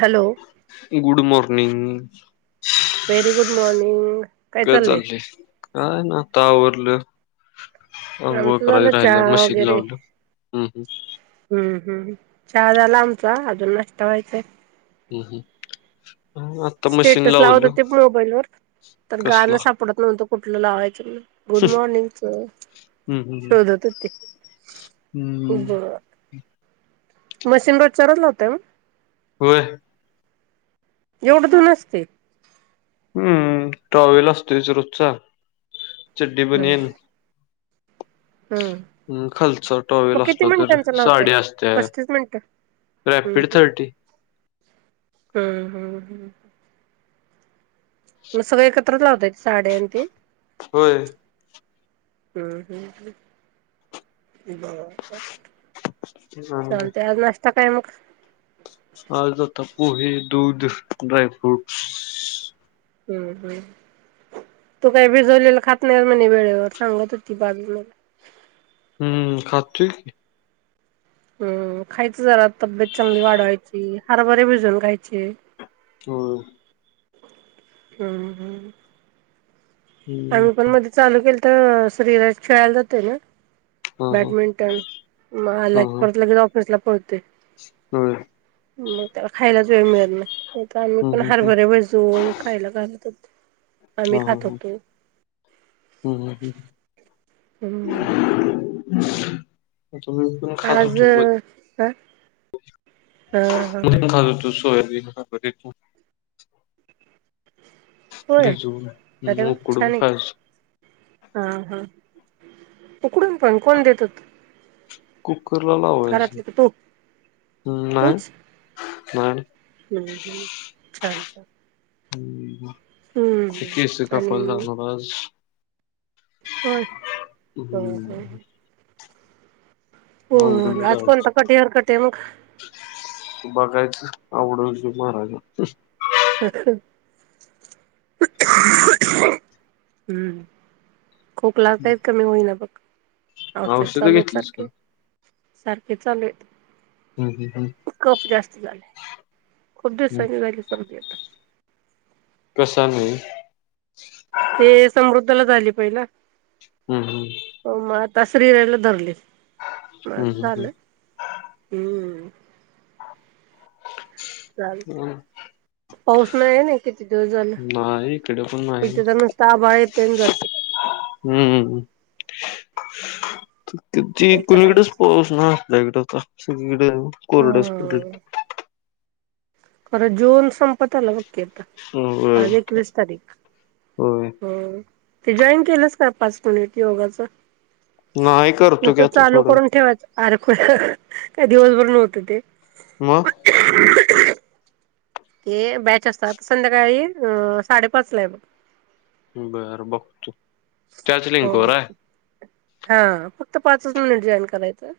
Hello good morning very good morning काय चाललंय काय ना तावरलं अ आमचं गोळकारी झालं राहिल्या चहा मशीन वगैरे लावलं हम्म हम् हम् चहा झाला आमचा अजून नाश्ता व्हायचाय हम् हम् स्टेटस लावत होते मोबाईल वर तर गाणं कसला सापडत नव्हतं कुठलं लावायचं म गुड मॉर्निंगच हम्म हम्म शोधत होते हम्म बर मशीन रोज चाारत लावते होय एवढ दोन असते हम्म ट्रॉवेल असतोच रोजचा चिड्डी पण हम्म येन हम्म ह् खालच मग टॉवेल किती असल तर मिनिटांच लावताय साडी असते पस्तीस मिनिटं हम्म रॅपिड थर्टी हम्म हम्म हम् मग सग एकत्र लावताय साडे आणि ते होय हम्म हम् ह आणि चालते आज नाश्ता काय मग आ जता पोहे दूध ड्रय फ्रूट हम्म हम्म तू काही भिजवलेलं खात नाही म्हणे वेळेवर सांगत होती बाबी मला हम्म खाततो की हम खायच जरा तब्येत चांगली वाढवायची हरभरे भिजून खायचे हम हम्म हम्म हम्म आम्ही पण मध्ये चालू केल तर शरीराात खेळाला जाते ना हा हा बॅडमिंटन म परत लगेच ऑफिसला पळते हो मग त्याला खायलाच वेळ मिळत नाही आम्ही हम्म पण हम्म हम्म हरभरे बजवून खायला घालत होत आम्ही हा हा हा खातोतो हम्म हम हम् हम्म ताु मी कोण खातो तु ह मदीम खजतो सोयान हेत होय बरर छान उकडून नाही खायच हा हा उकडून पण कोण देतात कुकर ला लावायचं हम् नाही तूच नाही हम्म हम्म छानछान हम्म एककीस का आणि फलला नबाज हो ह हम्म ह हो आवरून आज जायचं कोणता कटी हर कटी मग बघायच आवडल महाराज अ हम्म खोकला काय कमी होईना बघ औषध चालू आहेत घेतलीस का सारखे सारख हे चालूय हम्म हम्म, हम्म, कफ जास्त झाले खूप हम्म. दिसांनी झाली सब्जीता कसा नाही ते समृद्धला झाले पहिला हम्म हम्म तासरीरायला धरली मग हम्म, हम्म, झालं हम्म चालत हम पाऊस नाहीय ना किती दिवस झालं नाही इकडे पण नाही इथे तर नुसत आभाळ येत जाते हम्म किती काय कोणीकडेच करायचं पाऊस ना आपल्या इकडेता सगळी कोरड हॉस्पिटल हम्म खरं जून संपत आलाघ होय आज एकवीस तारीख होय हो ते जॉईन केलंस का पाच मिनिट योगाचं नाही न करतो की तर आता चालू थोडं करून ठेवायचं अरख काही दिवसभर नव्हतं ते म ते बॅच असतात संध्याकाळी अ साडेपाच ला आहे मग बरं बघतो चचलिंग हो खर हा फक्त पाचच मिनिट जॉईन करायचं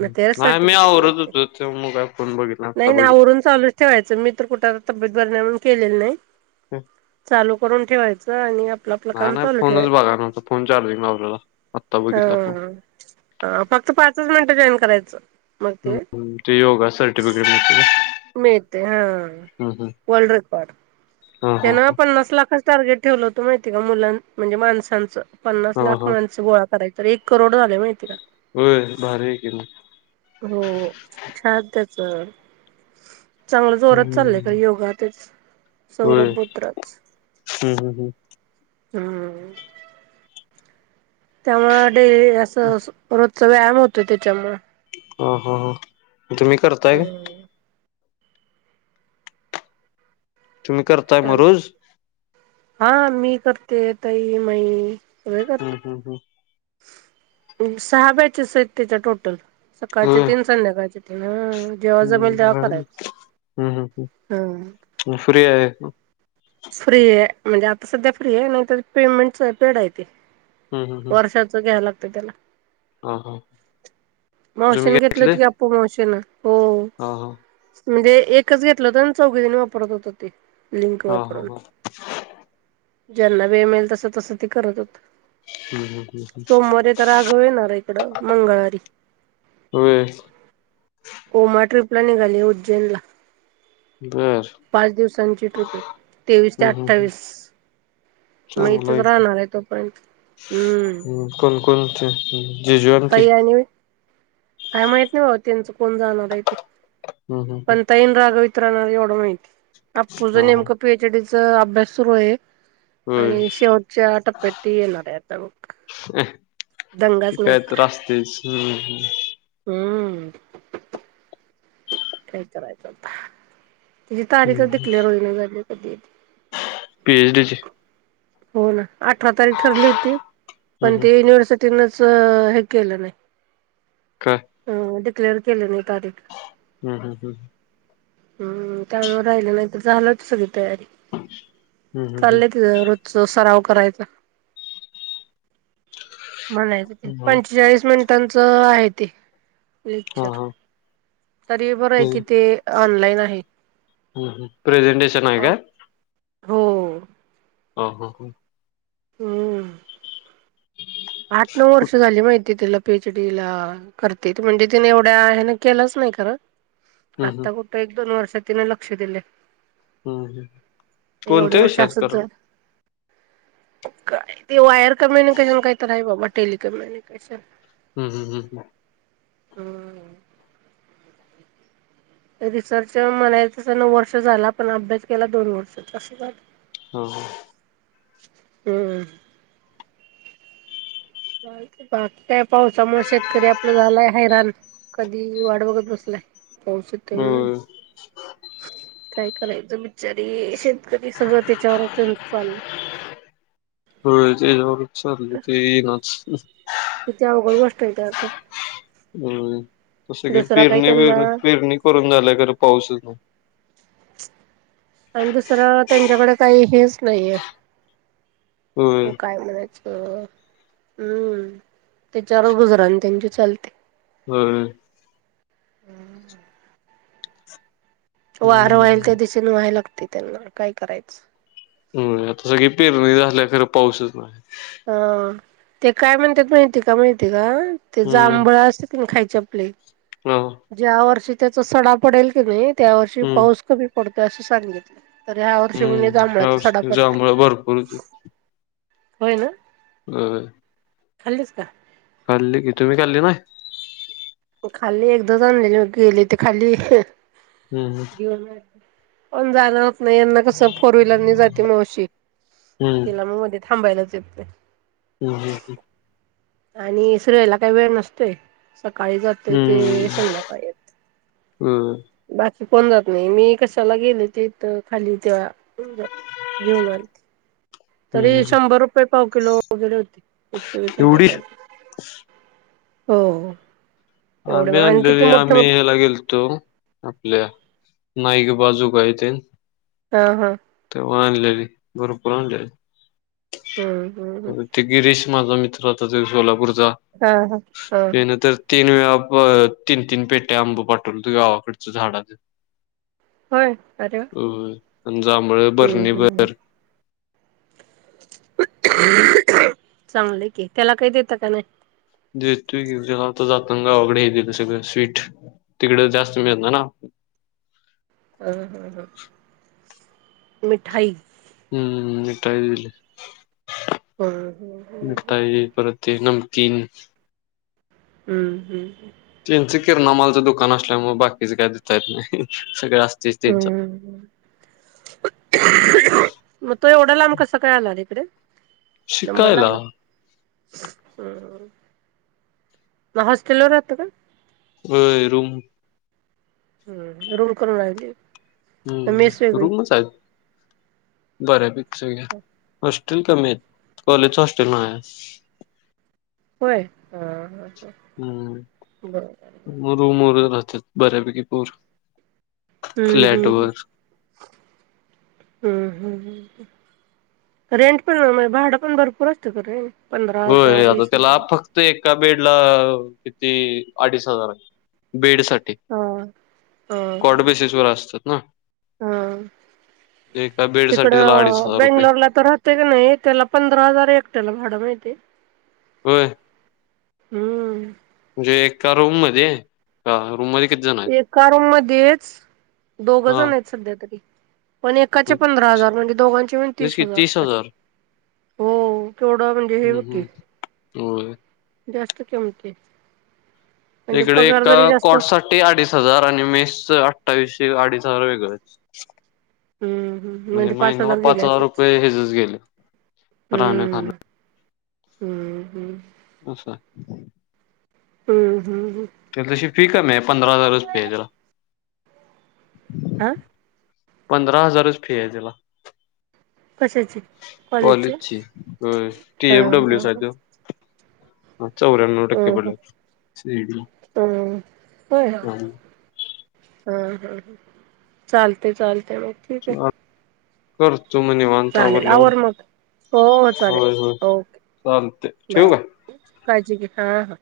म ते नाही मी सर्टिफिकेट मा आवरत होतो ते मग काय फोन बघितला आत्ता नाही नाही बघितला आवरवरून चालू ठेवायच मी कुठ तब ब के नाही चालू करून ठेवाय नाही नाही फोनच बघा नव्हत फोन चार्जिंग ला आपल्याला हाा फक्त पाचच मिनटं जॉईन करायचं मग ते हम् ते योगा सर्टिफिकेट मिळते हा वर्ल्ड रेकॉर्ड हा हा त्यान पण नसला कस टार्गेट ठेवलं होत माहिती का मुलां म्हणजे माणसांचं पन्नास हा लाख हा माणस गोळा कराय तर एक करोड झाले माहितीका. होय भारी आहे की हो. [unintelligible] सर चांगलं जोरात चाललंय का मग योगा तेच. सौरभत्रच. हम्म हम् हम्. हम्म. त्यामुळे डेली असं रोजचा व्यायाम होतोय त्याच्यामुळे. ह ह ह तुम्ही करताय का? हम्म तुम्ही करताय मग चाल रोज? हा मी करते तई मई. सगळे करतो हम हम हम. सहा बॅचेस आहेत त्याच्या टोटल. सकाळचे होय तीन संध्याकाळचे तीन हं जेव्हा जमेल तेव्हा करायचं. ह ह. [unintelligible] हा. फ्री आहे म्हणजे आता सध्या फ्री आहे, नाहीत पेमेंट पेड आहे ते. आहे वर्षाच घ्याव लागतं त्याला. हा हा तुम्ही मोशन घेतलं घेतले की आपोआप मोशन येत. हा ह. म्हणजे एकच घेतलं होत, आणि चौघने वापरत होत ते लिंक वापरत. हो हो. ज्यांना वेळ मिळेल तस तस त करत होत. हम् हम. सोमवारी तर आघव येणारय,, इकडं मंगळवारी.. होय हो म ट्रिप. ला निघाली उज्जैन ला,, बर पाच दिवसांची ट्रिपयऽऽ तेवीस ते अठ्ठावीस.. मग इथेच चांगलाय कि,, राहणार आहे तोपर्यंत हम्म म कोण कोण हुतेत.. जिजु आनी ती. ताई आणि काय माहित नाही बाबा,, त्यांचं कोण जाणार आहे ते,, हम्म हम्म पण ताई न रागव ईत राहणारऽ एवढं माहिती, अप्पू हम्म ज हा हा नेमकं पी, एच डी, च अभ्यास सुरू आयंऽऽ होय आणि आणि शेवच्टया टप्यात ती याणारय बुकऽऽ काय तर असस्तेच. हम्. हम्म, काही करायच आता? तची तारीख हम्म डिस्क्लेमर मुलींना जाल्या कधी ऽऽ पीएच डी ची हो ना, अठरा तारीख ठरली होती,, हम्म पण हम्म ते युनिव्हर्सिटीऽऽ तिनच, हे ऽऽकेलं नाही. काा. िक्लेअर केलं नाई. हम्म, हम्, हम्म, हम्,, त्यामुळे राहिलं नाहीतर झालं हुतं सगळंऽऽ री,, हम्म हम्म हम्म चालेत रोजचं सराव. करायच.. म्हणायचं ते,, हम्म हम्म पंचेचाळीस मिनिटांचं आहे ते... हा लेक्चर,, हा तरी बरं आय कि ते ऑनलाइन आहे.. ह, ह, प्रेझेंटेशन आहे काय? हो, हो, हो, हो. हम्म. आठ, नऊ कुठ वर्ष झाली माहि ती तिला पी एच डी ला करते ती, म्हणजे तिने एवढ्या ह्यान केलंच नाही खरं हम्म हम्म आता कुठं एक दोन वर्षात तिने लक्ष दिलय हम्म हम्म एवढी कोणत्या वर्ष विषयात असच कराल आहे काय ते वायर कम्युनिकेशन काही तर आहे बाबा, टेलिकम्युनिकेशन हम्म हम्म हम्म हम्म. हा. रिसर्च म्हणायच त्याला वर्ष झाल, पण अभ्यास केला दोन वर्ष. असं झालं हो. हम्म. बघ त्या पावसामुळे शेतकरी आपलं झालंय हैराण कधी येईल वाट बघत बसलाय पाऊस येतोय म्हनून, होय काय करायचं बिचारी शेत कधी सगळं त्याच्यावरच त्यांच चाललंय होय त्याच्यावरच चाललंय ते येईनाच किती आवघड गोष्ट हाय त्याला ते हम्म तसं कि पेरणी त्यांना वेरणी, पेरणी करून झाल्या खर पाऊस येतो. आणि दुसरं त्यांच्याकडे काही हेच नाहीये होय हो, काय म्हणायच हो, हम्म, तेच्यावर गुजरा अन त्यांची चालते व्हय. हम्म [unintelligible] वार वाहेल हम्म त्या दिशेने वायला लागतय त्यांना, म काय करायचं? हो, आता सगळी पेरणी झाल्या खर पाऊसच नाही हा, ते काय म्हणत्यात माहिती का, माहितीय का? ते हम्म जांभळा असंते की नाय खाय यचे आपले. हा ज्या वर्षी त्याचा सडा पडेल की नाही त्या वर्षी हम्म पाऊस कमी पडतोय असं सांगितलं तर ह्या वर्षी म्हणे हम्म जांभळाचा सडा यावर्षी पडलाय, जांभळ भरपूर होय ना? व्हय. खाल्लीस का? खाल्ली की, तुम्ही खल्ली नाय? हो, खाल्ली एकदाज आणलेली होती, दिली ती खाल्ली, हम्म घेऊन नाय पण जाण होत नाही यांना कस फोर व्हीलरनी जाते मावशी, तिला मग मध्ये थांबायलाच येत नाय हम्म हम्म हम्म. आणि श्रेयला काही वेळ नसतोय. सकाळी जाते हम्म हम्म ते संध्याकाळी येते होय आणि कोण जात नाही, मी कशाला गेली ते इथ खाली तेव्हा घेऊन आले, तरी हम्म शंभर रुपये पाव किलो वगैरे होती एकशेवीस रुपये एवढी पाव, हो हो. आम्ही आणलेली आम्ही ह्याला गेलतो, आपल्या नाईक बाजू का यतील हा हा. तेव्हा आणलेली, भरपूर आणलेली हम्म हम्म हा. ते गिरीश माझा मित्र होता जो सोलापूरचा, हा हा हा त्याने तर ते अह प तीन तीन पेट्या आंब पाठवलंते गावाकडच झाडाच होय, अरे वाह! आणि जांभळ बरणी हम्म ब हम्म. चांगलंय की, त्याला काही देत का नाही देतोय की, त्याला आता जाताना गावाकडे हे दिले सगळं स्वीट तिकडे जास्त मिळत नाही ना हम्म हम्म हम्म, मिठाई? हम्म्, मिठाई दिलंय हम्म हम्म हम्म मिठाई परत नमकीन हम्म हम् त्यांंच किरणामालचं दुकान असल्यामुळे बाकीचे काय दिता येत नाही, सगळे असते हम्म मग तो एवढा लाम कसं काय आला रे तिकडे? शिकायला! हम्म, मग हॉस्टेलवर राहतो का? व्हाय रूम हम्म, रूम करून राहिली हम्म मेस वेगळी रूमच आहेत, बऱ्यापैकी सगळ्या कॉलेजच हॉस्टेल न होय ह हम्म, मुरुमर राहतात बऱ्यापैकी पोर हम्म फ्लॅट हम् वर हम्म हम्म ह रेंट पण भाडं पण भरपूर असतं का? रेंट पंधरा हो, हजार आता वीस त्याला हजार फक्त एक बेडला किती अडीच हजार बेडसाठी हा हा कॉट हा बेसिस वर असतात ना हा एका बेड साठी त्याला अडीच तिकडं हजार रुपये बेंगलोरला तर राहते की नाही त्याला पंधरा हजार एकट्याला भाडं माहिती हो हम्म म्हणजे एका रूम मध्ये का रूम मध्ये किती जण आहेत एका रूम मध्येच दोघ हा जण आहेत सध्या तरी पण एकाचे मग पंधरा हजार म्हणजे दोघांचे पण तीस हजार असे हो चोडा म्हणजे हे हम्म पकी हम्म होय जास्त कमते इकडे एका कोॉट साठी अडीच हजार आणि मेस अठ्ठावीसशे अडीच हजार वेगळंच हम्म हम्म म्हणजे महिन्याला गेले पाच हजार असेच रुपये हजच गेले राहना खान हम्म हम्म हम्म अचछा हम्म हम्म हम्म तर तशी फी कमी आहे पंधरा हजार रच फी आहे जरा आह पंधरा हजारच फी आहे त्याला कशाची कॉलेजची टी हा एमडब्ल्यू हा सा हा चौरा्या्णव टके ह ह पला ह होय हा हा ह चालते चालत मग ठीक आहे कर तू म्हणेवांत चालेल आवरडल्यावर आवर मग हो हो होय हो चालेल चाते ठेव आहे काज के हा हा